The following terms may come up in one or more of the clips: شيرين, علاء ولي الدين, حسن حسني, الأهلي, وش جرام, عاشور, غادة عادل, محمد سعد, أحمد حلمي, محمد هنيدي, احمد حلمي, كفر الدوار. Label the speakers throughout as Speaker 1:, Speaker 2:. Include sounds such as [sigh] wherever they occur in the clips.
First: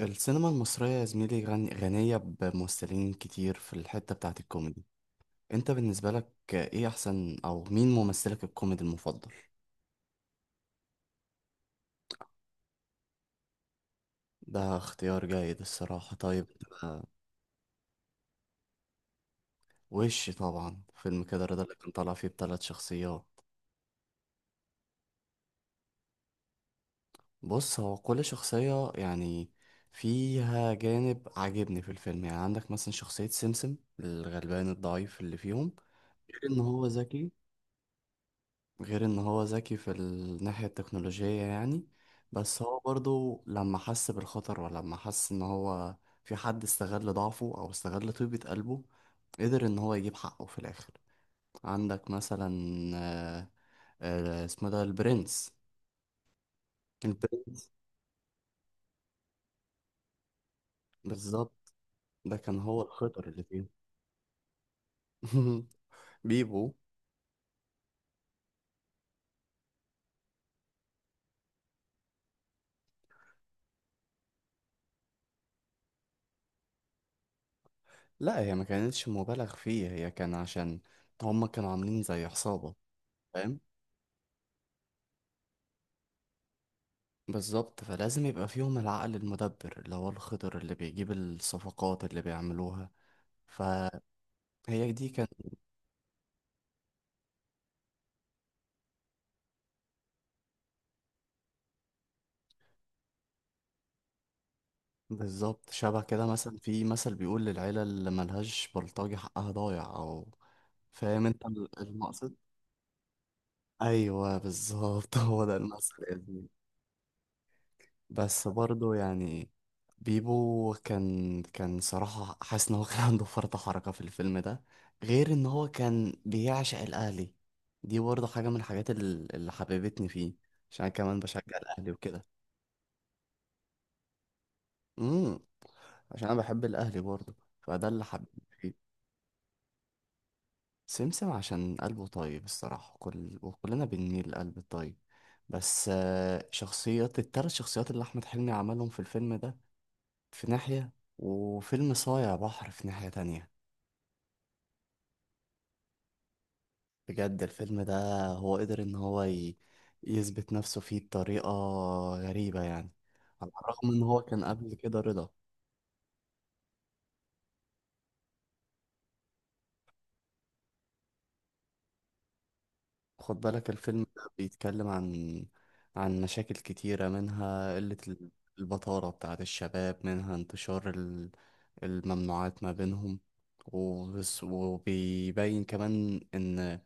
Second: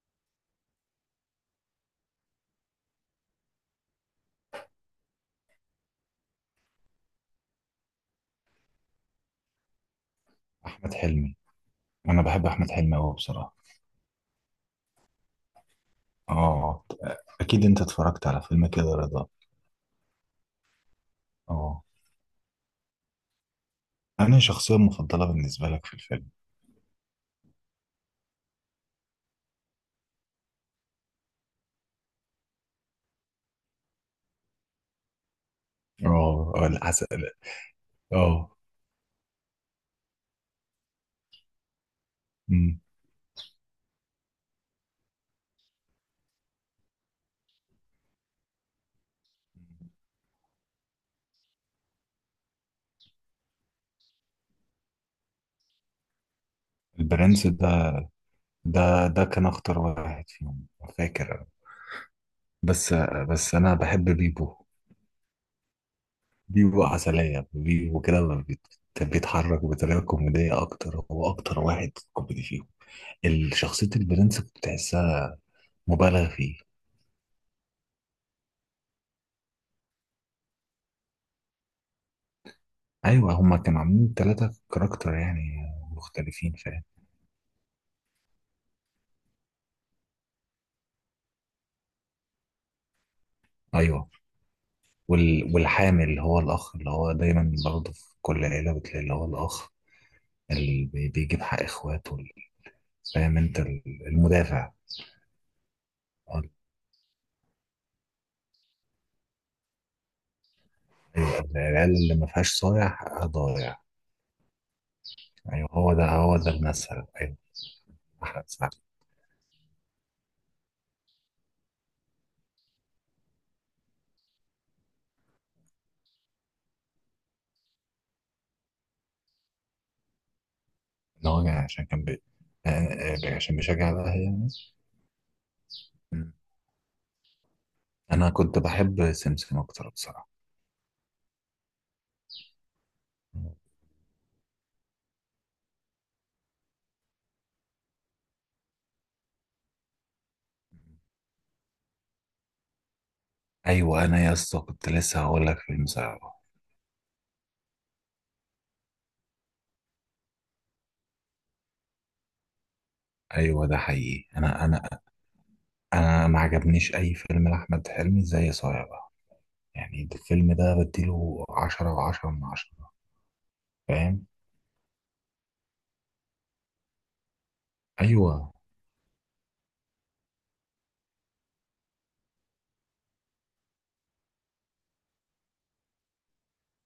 Speaker 1: السينما المصرية يا زميلي، غنية بممثلين كتير في الحتة بتاعت الكوميدي. انت بالنسبة لك ايه احسن، او مين ممثلك الكوميدي المفضل؟
Speaker 2: احمد حلمي. انا بحب احمد حلمي قوي بصراحه.
Speaker 1: ده اختيار جيد الصراحة. طيب.
Speaker 2: اه،
Speaker 1: آه.
Speaker 2: اكيد انت اتفرجت على فيلم كده رضا؟
Speaker 1: وش طبعا، فيلم كده رضا اللي
Speaker 2: اه.
Speaker 1: كان طالع فيه ب3 شخصيات.
Speaker 2: انا شخصيه مفضله بالنسبه لك في الفيلم؟
Speaker 1: بص، هو كل شخصية يعني فيها جانب عاجبني في الفيلم. يعني عندك مثلا شخصية سمسم، الغلبان الضعيف اللي فيهم، غير
Speaker 2: اه،
Speaker 1: ان
Speaker 2: آه،
Speaker 1: هو
Speaker 2: العسل.
Speaker 1: ذكي.
Speaker 2: اه.
Speaker 1: غير ان هو ذكي في الناحية التكنولوجية يعني. بس
Speaker 2: أمم.
Speaker 1: هو برضو لما حس بالخطر، ولما حس ان هو في حد استغل ضعفه او استغل طيبة قلبه، قدر ان هو يجيب حقه في الاخر. عندك مثلا، آه، اسمه ده البرنس.
Speaker 2: البرنس
Speaker 1: البرنس.
Speaker 2: ده كان اخطر واحد فيهم، فاكر أنا.
Speaker 1: بالظبط. ده كان هو
Speaker 2: بس
Speaker 1: الخطر اللي
Speaker 2: بس
Speaker 1: فيه.
Speaker 2: انا بحب بيبو.
Speaker 1: [laughs] بيبو.
Speaker 2: بيبو عسليه، بيبو كده ما بيت- بيتحرك بطريقه كوميديه اكتر، هو اكتر واحد كوميدي فيهم. الشخصيه البرنس كنت تحسها مبالغ فيه.
Speaker 1: لا، هي ما كانتش مبالغ فيه، هي كان عشان هما كانوا عاملين زي عصابة.
Speaker 2: ايوه، هما
Speaker 1: فاهم؟
Speaker 2: كانوا عاملين ثلاثة كاركتر يعني مختلفين، فاهم.
Speaker 1: بالظبط. فلازم يبقى فيهم العقل المدبر، اللي هو الخضر اللي بيجيب الصفقات اللي بيعملوها. فهي
Speaker 2: ايوه،
Speaker 1: دي كانت.
Speaker 2: والحامل اللي هو الاخ، اللي هو دايما برضه في كل عيلة بتلاقي اللي هو الاخ اللي بيجيب حق اخواته فاهم انت المدافع.
Speaker 1: بالظبط. شبه كده،
Speaker 2: اه،
Speaker 1: مثلا في مثل بيقول للعيلة اللي ملهاش بلطجي حقها ضايع، أو فاهم
Speaker 2: ايوه،
Speaker 1: انت
Speaker 2: العيال اللي ما
Speaker 1: المقصد؟
Speaker 2: فيهاش صايع حقها ضايع.
Speaker 1: أيوه، بالظبط. [laughs] هو ده
Speaker 2: ايوه، هو
Speaker 1: المثل
Speaker 2: ده
Speaker 1: يا
Speaker 2: هو
Speaker 1: زميلي.
Speaker 2: ده المثل، ايوه. احمد
Speaker 1: بس
Speaker 2: سعد.
Speaker 1: برضه يعني، بيبو كان صراحة حاسس ان هو كان عنده فرط حركة في الفيلم ده، غير ان هو كان بيعشق الاهلي. دي برضه حاجة من الحاجات اللي حببتني فيه، عشان أنا كمان
Speaker 2: اللي هو
Speaker 1: بشجع
Speaker 2: يعني عشان
Speaker 1: الاهلي
Speaker 2: كان بي...
Speaker 1: وكده.
Speaker 2: آه، آه، عشان بيشجع الاهلي يعني.
Speaker 1: امم. عشان
Speaker 2: مم.
Speaker 1: انا بحب الاهلي برضه، فده اللي
Speaker 2: انا
Speaker 1: حببني
Speaker 2: كنت
Speaker 1: فيه.
Speaker 2: بحب سمسم اكتر بصراحة.
Speaker 1: سمسم عشان قلبه طيب الصراحة، كل وكلنا بنميل للقلب الطيب. بس التلات شخصيات اللي احمد حلمي عملهم في الفيلم ده في ناحية، وفيلم صايع بحر في ناحية تانية.
Speaker 2: ايوه، انا يا اسطى كنت لسه هقول لك في المساعدة.
Speaker 1: بجد الفيلم ده هو قدر إن هو يثبت نفسه فيه بطريقة غريبة يعني، على
Speaker 2: ايوه، ده
Speaker 1: الرغم إن هو
Speaker 2: حقيقي.
Speaker 1: كان
Speaker 2: انا
Speaker 1: قبل كده
Speaker 2: انا
Speaker 1: رضا.
Speaker 2: انا ما عجبنيش اي فيلم لاحمد حلمي زي صايع بقى، يعني الفيلم ده بديله 10 و10 من 10،
Speaker 1: خد بالك الفيلم ده
Speaker 2: فاهم.
Speaker 1: بيتكلم عن مشاكل كتيرة، منها
Speaker 2: ايوه،
Speaker 1: البطالة بتاعت الشباب، منها انتشار الممنوعات ما بينهم وبس. وبيبين كمان إن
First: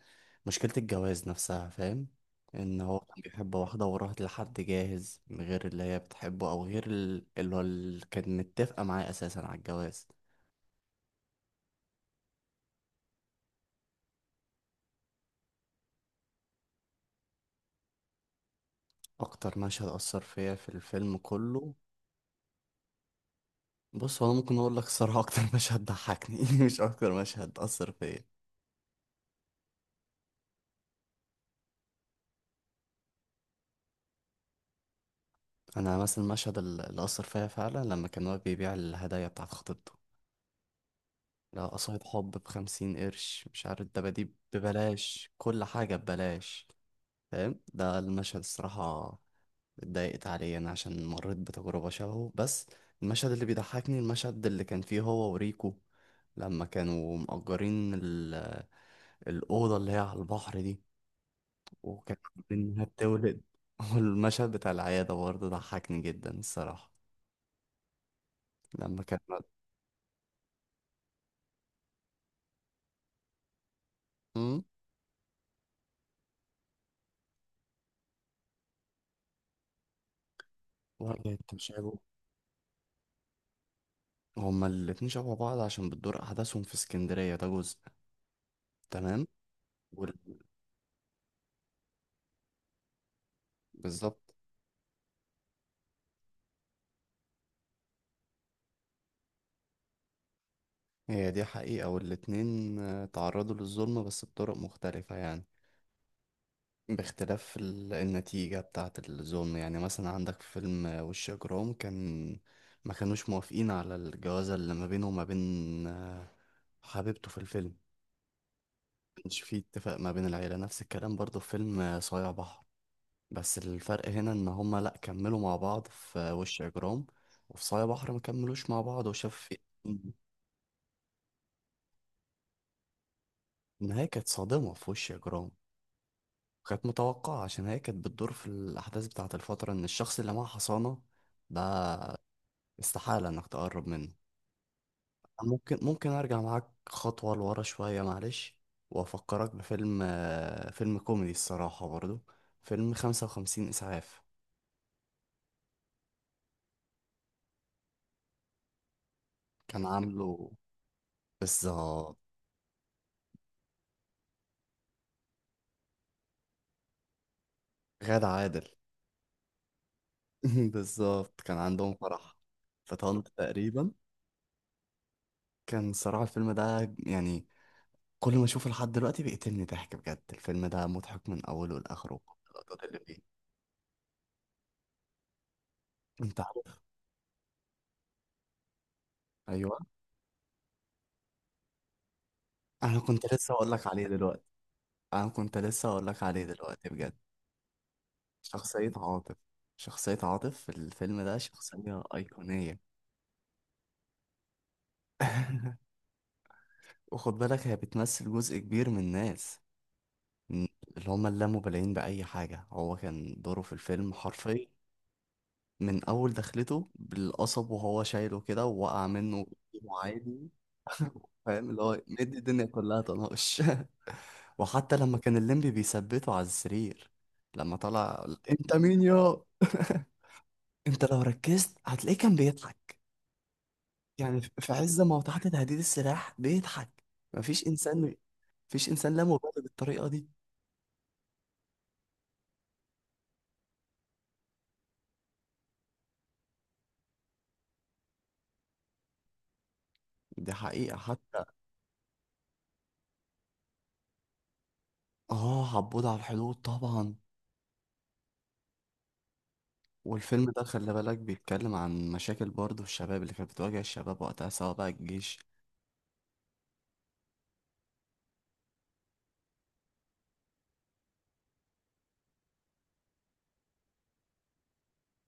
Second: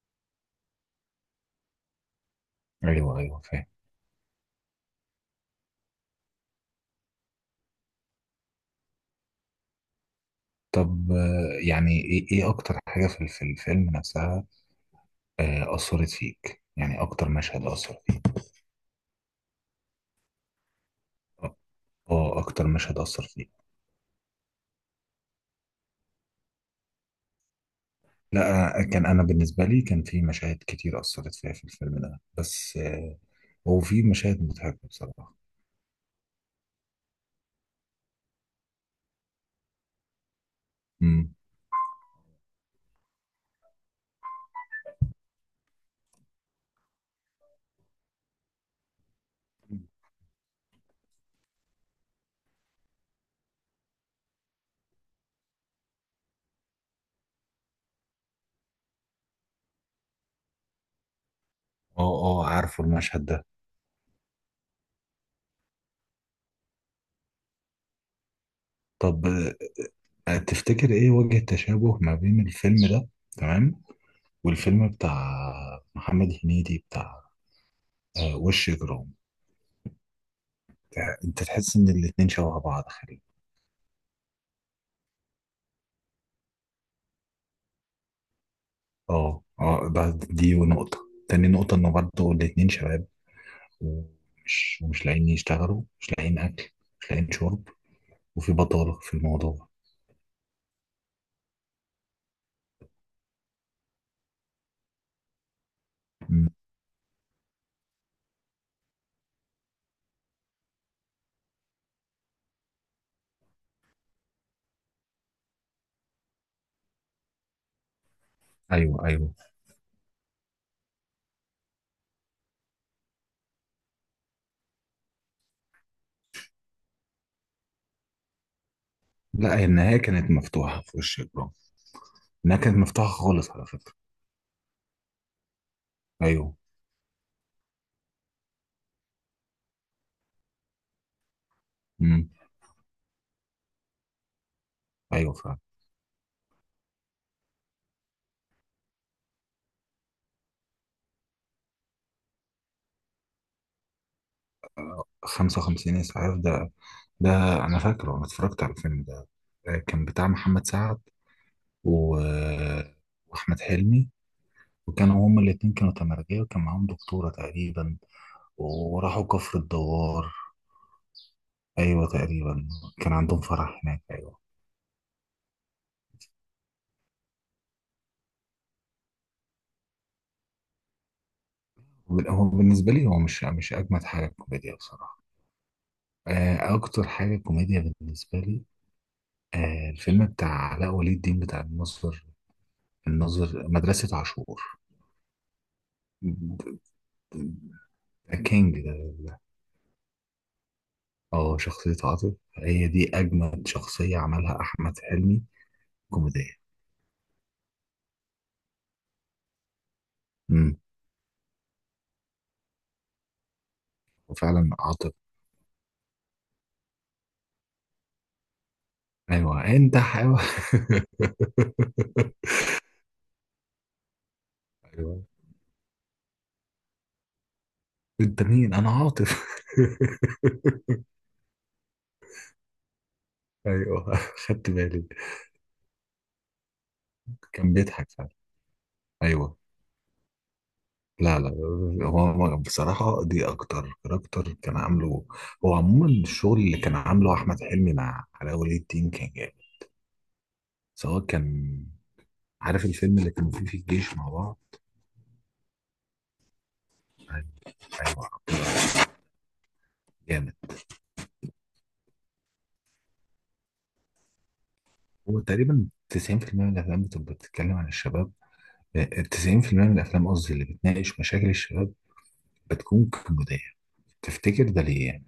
Speaker 1: مشكلة الجواز نفسها، فاهم، إن هو
Speaker 2: ايوه،
Speaker 1: كان
Speaker 2: ايوه،
Speaker 1: بيحب
Speaker 2: فاهم.
Speaker 1: واحدة وراحت لحد جاهز من غير اللي هي بتحبه، أو غير اللي كانت متفقة معاه أساسا على الجواز.
Speaker 2: طب، يعني ايه اكتر حاجه في الفيلم نفسها؟ اثرت فيك يعني، اكتر مشهد اثر فيك؟
Speaker 1: أكتر مشهد أثر فيا في الفيلم كله.
Speaker 2: اه، اكتر مشهد اثر فيك؟
Speaker 1: بص، هو انا ممكن اقول لك الصراحه اكتر مشهد ضحكني، [laughs] مش اكتر مشهد اثر فيا.
Speaker 2: لا، كان انا بالنسبه لي كان في مشاهد كتير اثرت فيها في الفيلم ده، بس. هو في مشاهد مضحكه بصراحه.
Speaker 1: انا مثلا المشهد اللي اثر فيا فعلا، لما كان واقف بيبيع الهدايا بتاعت خطيبته.
Speaker 2: امم.
Speaker 1: لا، قصايد حب ب50 قرش، مش عارف، الدباديب ببلاش، كل حاجه ببلاش. فاهم، ده المشهد الصراحه اتضايقت عليه انا عشان مريت بتجربه شبهه. بس المشهد اللي بيضحكني، المشهد اللي كان فيه هو وريكو، لما كانوا مأجرين الأوضة اللي هي على البحر دي، وكانت
Speaker 2: اه، اه،
Speaker 1: إنها
Speaker 2: عارفه المشهد
Speaker 1: بتولد.
Speaker 2: ده.
Speaker 1: [laughs] والمشهد بتاع العيادة برضه ضحكني جدا الصراحة لما كان.
Speaker 2: طب، تفتكر ايه وجه التشابه ما بين الفيلم ده، تمام،
Speaker 1: مم؟
Speaker 2: والفيلم بتاع محمد هنيدي بتاع وش جرام؟
Speaker 1: ولا
Speaker 2: انت
Speaker 1: انت مش
Speaker 2: تحس
Speaker 1: عارف.
Speaker 2: ان الاتنين شبه بعض خالي؟
Speaker 1: هما الاتنين شبه بعض عشان بتدور أحداثهم في اسكندرية، ده جزء. تمام.
Speaker 2: اه، اه،
Speaker 1: وال-
Speaker 2: دي نقطة. تاني نقطة انه برضه الاتنين شباب،
Speaker 1: بالظبط.
Speaker 2: ومش لاقيين يشتغلوا، مش لاقيين اكل، مش لاقيين شرب، وفي بطالة في الموضوع.
Speaker 1: هي دي حقيقة، والاتنين تعرضوا للظلم بس بطرق مختلفة يعني،
Speaker 2: مم.
Speaker 1: باختلاف النتيجة بتاعة الظلم. يعني مثلا عندك فيلم وش إجرام، كان ما كانوش موافقين على الجوازة اللي ما بينه وما بين حبيبته في الفيلم.
Speaker 2: ايوه، ايوه.
Speaker 1: مش في اتفاق ما بين العيلة، نفس الكلام برضو في فيلم صايع بحر. بس الفرق هنا ان هما لا كملوا مع بعض في وش اجرام، وفي صايع بحر ما كملوش مع بعض وشاف
Speaker 2: لا، هي النهاية كانت مفتوحة في وش جرام. النهاية كانت مفتوحة خالص على فكرة.
Speaker 1: النهاية كانت صادمة في وش اجرام.
Speaker 2: ايوه.
Speaker 1: كانت متوقعة عشان هي كانت بتدور في الاحداث بتاعة الفترة، ان الشخص اللي معاه حصانة ده
Speaker 2: مم.
Speaker 1: استحالة انك تقرب منه.
Speaker 2: ايوه فعلا.
Speaker 1: ممكن ارجع معاك خطوة لورا شوية، معلش، وافكرك بفيلم فيلم كوميدي الصراحة برضو، فيلم 55 اسعاف.
Speaker 2: 55 اسعاف ده. ده انا فاكره، انا اتفرجت على الفيلم ده.
Speaker 1: كان
Speaker 2: كان بتاع
Speaker 1: عامله.
Speaker 2: محمد سعد و...
Speaker 1: بالظبط.
Speaker 2: آه، واحمد حلمي، وكانوا هما الاتنين كانوا تمرجية، وكان معاهم دكتورة تقريبا،
Speaker 1: غادة عادل.
Speaker 2: وراحوا كفر الدوار.
Speaker 1: [laughs] بالظبط، كان عندهم
Speaker 2: ايوه
Speaker 1: فرح
Speaker 2: تقريبا.
Speaker 1: في
Speaker 2: كان
Speaker 1: طنطا
Speaker 2: عندهم فرح
Speaker 1: تقريبا.
Speaker 2: هناك، ايوه.
Speaker 1: كان صراحة الفيلم ده يعني كل ما اشوفه لحد دلوقتي بيقتلني ضحك، بجد الفيلم ده مضحك من اوله لاخره.
Speaker 2: هو
Speaker 1: اللقطات
Speaker 2: بالنسبة
Speaker 1: اللي
Speaker 2: لي هو
Speaker 1: فيه،
Speaker 2: مش اجمد حاجة كوميديا بصراحة.
Speaker 1: انت عارف؟
Speaker 2: اكتر حاجة كوميديا بالنسبة لي،
Speaker 1: ايوه.
Speaker 2: الفيلم بتاع علاء ولي الدين بتاع الناظر.
Speaker 1: انا كنت لسه
Speaker 2: الناظر
Speaker 1: اقول لك عليه
Speaker 2: مدرسة
Speaker 1: دلوقتي.
Speaker 2: عاشور
Speaker 1: انا كنت لسه اقول لك عليه دلوقتي بجد.
Speaker 2: ده كينج
Speaker 1: شخصية عاطف
Speaker 2: ده.
Speaker 1: شخصية عاطف في الفيلم ده
Speaker 2: اه، شخصية
Speaker 1: شخصية
Speaker 2: عاطف
Speaker 1: أيقونية.
Speaker 2: هي دي أجمل شخصية عملها أحمد حلمي
Speaker 1: [laughs]
Speaker 2: كوميدية.
Speaker 1: وخد بالك هي بتمثل جزء كبير من الناس. مم.
Speaker 2: امم.
Speaker 1: اللي هما اللامبالين بأي حاجة، هو كان دوره في الفيلم حرفيا
Speaker 2: وفعلا عاطف.
Speaker 1: من أول دخلته بالقصب وهو شايله كده ووقع منه.
Speaker 2: أيوه، أنت حيوان
Speaker 1: عادي.
Speaker 2: [laughs]
Speaker 1: [laughs] فاهم، اللي هو مدي الدنيا كلها طناش. [laughs] وحتى لما
Speaker 2: أيوه،
Speaker 1: كان الليمبي بيثبته على السرير، لما طلع
Speaker 2: أنت مين؟
Speaker 1: انت
Speaker 2: أنا
Speaker 1: مين يا.
Speaker 2: عاطف.
Speaker 1: [laughs]
Speaker 2: [laughs]
Speaker 1: انت لو ركزت هتلاقيه كان بيضحك.
Speaker 2: أيوه،
Speaker 1: يعني في
Speaker 2: خدت
Speaker 1: في عز
Speaker 2: بالي،
Speaker 1: ما هو تحت تهديد السلاح بيضحك. مفيش
Speaker 2: كان بيضحك
Speaker 1: انسان
Speaker 2: فعلا.
Speaker 1: مفيش انسان لا مبالي
Speaker 2: أيوه.
Speaker 1: بالطريقه دي.
Speaker 2: لا، لا، هو بصراحة دي أكتر كاركتر كان عامله. هو عموما الشغل اللي كان عامله أحمد حلمي مع علاء ولي الدين كان جامد،
Speaker 1: دي حقيقه.
Speaker 2: سواء
Speaker 1: حتى
Speaker 2: كان عارف الفيلم اللي كانوا فيه في الجيش مع بعض.
Speaker 1: اه، عبود على الحدود طبعا.
Speaker 2: أيوه، أيوه،
Speaker 1: والفيلم
Speaker 2: جامد.
Speaker 1: ده خلي بالك بيتكلم عن مشاكل برضه الشباب اللي كانت بتواجه الشباب وقتها، سواء بقى الجيش.
Speaker 2: هو تقريبا 90% من الافلام بتبقى بتتكلم عن الشباب. آه، 90% من الافلام قصدي اللي بتناقش مشاكل الشباب بتكون كوميدية. تفتكر ده ليه يعني؟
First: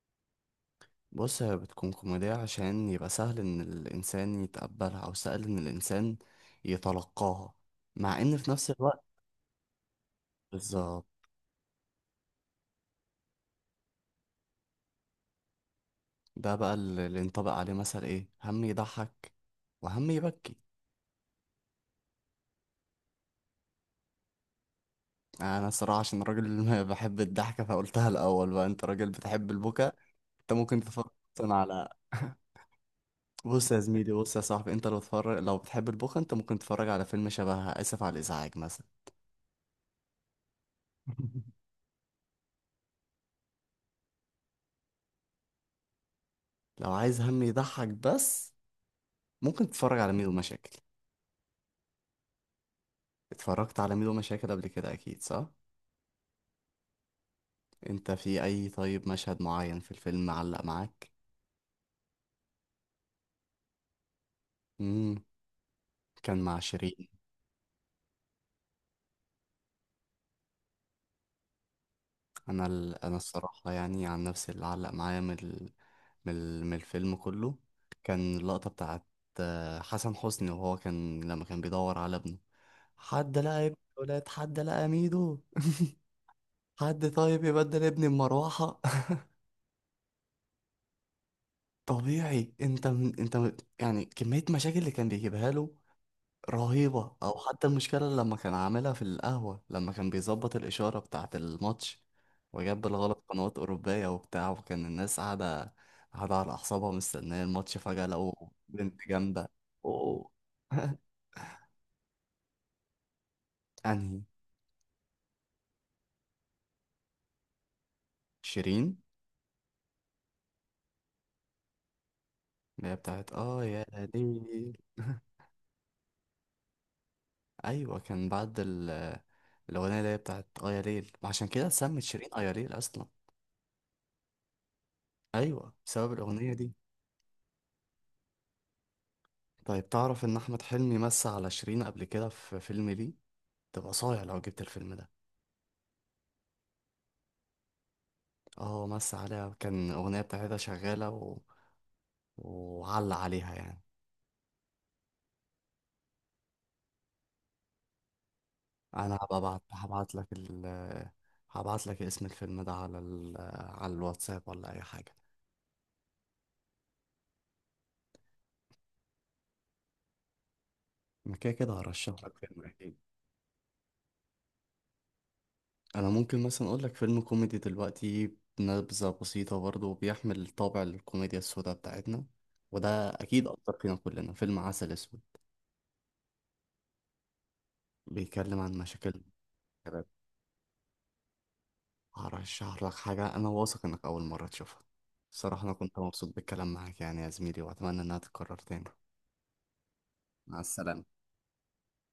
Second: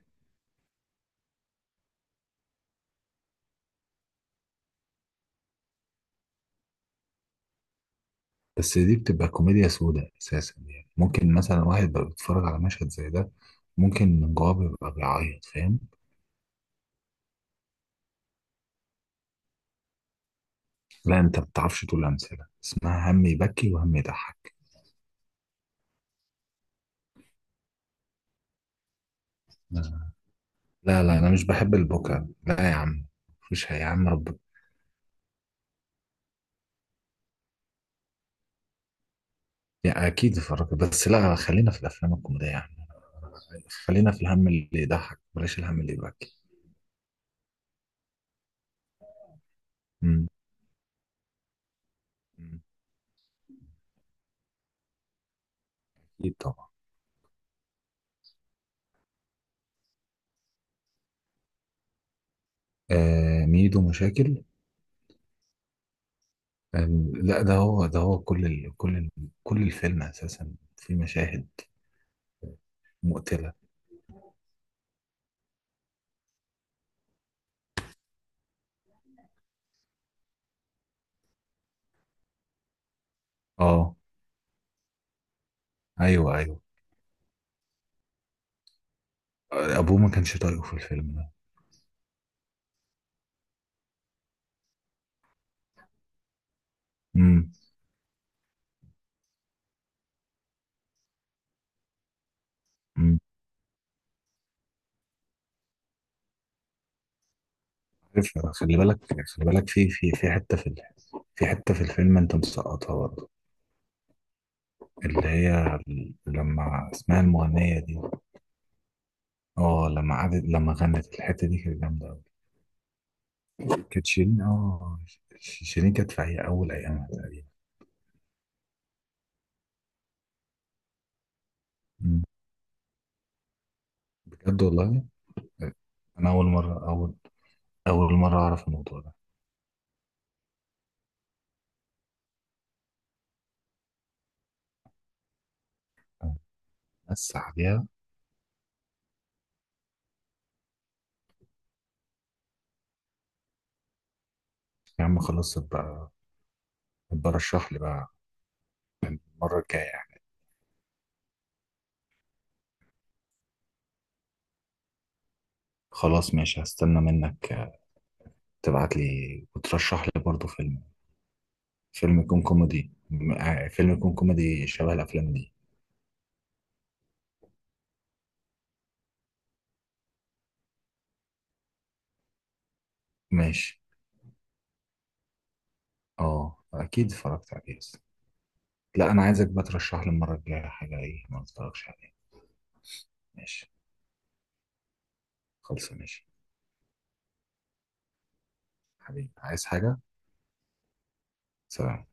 Speaker 1: بص، هي بتكون كوميدية عشان يبقى سهل ان الانسان يتقبلها، او سهل ان الانسان يتلقاها، مع ان في نفس
Speaker 2: بس دي
Speaker 1: الوقت.
Speaker 2: بتبقى كوميديا سوداء اساسا، يعني
Speaker 1: بالظبط.
Speaker 2: ممكن مثلا واحد بقى بيتفرج على مشهد زي ده، ممكن من جواه بيبقى بيعيط، فاهم.
Speaker 1: ده بقى اللي ينطبق عليه مثل ايه، هم يضحك وهم يبكي.
Speaker 2: لا، انت ما بتعرفش تقول امثله اسمها هم يبكي وهم يضحك.
Speaker 1: انا الصراحة عشان راجل ما بحب الضحكة فقلتها الاول، بقى انت راجل بتحب البكا،
Speaker 2: آه.
Speaker 1: انت ممكن
Speaker 2: لا،
Speaker 1: تفكر
Speaker 2: لا، انا مش
Speaker 1: أصلاً
Speaker 2: بحب
Speaker 1: على.
Speaker 2: البكا، لا يا عم. مفيش
Speaker 1: بص يا
Speaker 2: يا عم
Speaker 1: زميلي، بص
Speaker 2: رب.
Speaker 1: يا صاحبي، انت لو تتفرج، لو بتحب البوخ انت ممكن تتفرج على فيلم شبه اسف على الازعاج مثلا.
Speaker 2: يعني اكيد اتفرجت بس، لا
Speaker 1: [laughs]
Speaker 2: خلينا في الافلام الكوميديه، خلينا في الهم اللي يضحك، بلاش الهم اللي يبكي.
Speaker 1: لو عايز هم يضحك بس، ممكن تتفرج على
Speaker 2: مم.
Speaker 1: ميدو مشاكل.
Speaker 2: مم.
Speaker 1: اتفرجت على ميدو مشاكل قبل كده اكيد، صح؟
Speaker 2: اكيد طبعا.
Speaker 1: انت في اي طيب مشهد معين في الفيلم معلق معاك.
Speaker 2: آه، ميدو مشاكل.
Speaker 1: امم. كان مع
Speaker 2: آه،
Speaker 1: شيرين.
Speaker 2: لا، ده هو كل الفيلم اساسا، في مشاهد
Speaker 1: انا
Speaker 2: مقتلة.
Speaker 1: الصراحه يعني عن نفسي اللي علق معايا من الفيلم كله، كان اللقطه بتاعت حسن حسني. وهو لما كان بيدور على ابنه، حد لقى ابن
Speaker 2: اه،
Speaker 1: الولاد، حد لقى ميدو،
Speaker 2: ايوه، ايوه.
Speaker 1: حد طيب يبدل ابني بمروحة. [laughs]
Speaker 2: ابوه ما كانش طايقه في الفيلم ده.
Speaker 1: طبيعي، انت من انت من يعني كمية مشاكل اللي كان بيجيبها له رهيبة، او
Speaker 2: امم،
Speaker 1: حتى المشكلة اللي لما كان عاملها في القهوة لما كان بيظبط الإشارة بتاعة الماتش، وجاب
Speaker 2: امم.
Speaker 1: بالغلط قنوات أوروبية وبتاع، وكان الناس قاعدة على أعصابها مستنية الماتش، فجأة
Speaker 2: عارف،
Speaker 1: لقوا
Speaker 2: خلي بالك،
Speaker 1: بنت
Speaker 2: خلي
Speaker 1: جامدة.
Speaker 2: بالك،
Speaker 1: أوه. [laughs]
Speaker 2: في حتة في الفيلم انت مسقطها برضه.
Speaker 1: أنهي؟
Speaker 2: اللي هي لما اسمها المغنية دي.
Speaker 1: شيرين،
Speaker 2: اه، لما قعدت لما غنت الحتة دي كانت جامدة أوي.
Speaker 1: اللي هي بتاعت اه يا
Speaker 2: كانت شيرين
Speaker 1: ليل. [laughs]
Speaker 2: شيرين كانت في هي اول ايامها تقريبا.
Speaker 1: ايوه، كان بعد الاغنيه اللي هي بتاعت ايا ليل، ما عشان كده سمت
Speaker 2: مم.
Speaker 1: شيرين ايا ليل اصلا.
Speaker 2: بجد والله.
Speaker 1: ايوه بسبب
Speaker 2: انا اول
Speaker 1: الاغنيه دي.
Speaker 2: مره اعرف الموضوع ده.
Speaker 1: طيب، تعرف ان احمد حلمي مسى على شيرين قبل كده في فيلم، ليه تبقى صايع لو جبت الفيلم ده.
Speaker 2: بس عليها.
Speaker 1: اه مسى عليها، كان الاغنيه بتاعتها شغاله، وعلق عليها يعني.
Speaker 2: يا عم خلاص، ابقى رشح لي بقى
Speaker 1: انا هبقى
Speaker 2: المره
Speaker 1: ابعت
Speaker 2: الجايه
Speaker 1: هبعت
Speaker 2: يعني.
Speaker 1: لك ال هبعت لك اسم الفيلم ده على على الواتساب، ولا اي حاجه.
Speaker 2: خلاص ماشي، هستنى منك تبعت لي وترشح لي برضه فيلم.
Speaker 1: أنا كده كده
Speaker 2: فيلم
Speaker 1: هرشح لك
Speaker 2: يكون
Speaker 1: فيلم
Speaker 2: كوميدي
Speaker 1: اكيد.
Speaker 2: م- آه، فيلم يكون كوميدي شبه الافلام دي.
Speaker 1: انا ممكن مثلا اقول لك فيلم كوميدي دلوقتي، نبذة بسيطة برضه، بيحمل طابع الكوميديا السوداء بتاعتنا، وده اكيد اثر
Speaker 2: ماشي.
Speaker 1: فينا كلنا، فيلم عسل اسود.
Speaker 2: اه، اكيد اتفرجت عليه، بس
Speaker 1: بيتكلم عن
Speaker 2: لا،
Speaker 1: مشاكل
Speaker 2: انا عايزك بقى ترشح
Speaker 1: الشباب.
Speaker 2: لي المره الجايه حاجه ايه ما اتفرجش عليها.
Speaker 1: هرشح لك حاجة انا
Speaker 2: ماشي
Speaker 1: واثق انك اول مرة تشوفها. الصراحة انا
Speaker 2: خلص،
Speaker 1: كنت
Speaker 2: ماشي،
Speaker 1: مبسوط بالكلام معاك يعني يا زميلي، واتمنى انها تتكرر تاني.
Speaker 2: حبيبي عايز حاجة.
Speaker 1: مع السلامة.
Speaker 2: سلام.